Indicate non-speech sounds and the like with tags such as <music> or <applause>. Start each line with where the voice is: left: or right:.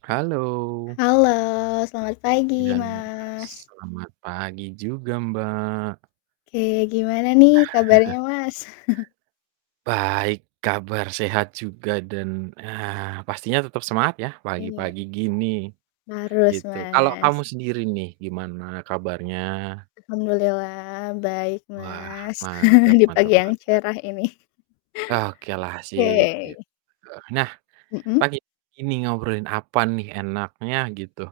right: Halo.
left: Halo, selamat
right: Iya,
left: pagi
right: bener mas.
left: Mas.
right: Selamat pagi juga Mbak.
left: Oke, gimana nih kabarnya
right: <chuckles>
left: Mas? <chuckles>
right: Baik, kabar sehat juga dan, ah, pastinya tetep semangat ya
left: Iya.
right: pagi-pagi gini,
left: Harus,
right: gitu. Kalau kamu
left: Mas.
right: sendiri nih gimana kabarnya?
left: Alhamdulillah baik,
right: Wah,
left: Mas.
right: mantap
left: <chuckles> Di
right: mantap
left: pagi yang
right: mantap.
left: cerah ini. <chuckles>
right: Okelah sip, gitu.
left: Oke.
right: Nah,
left: Mhm?
right: pagi ini ngobrolin apa nih enaknya gitu?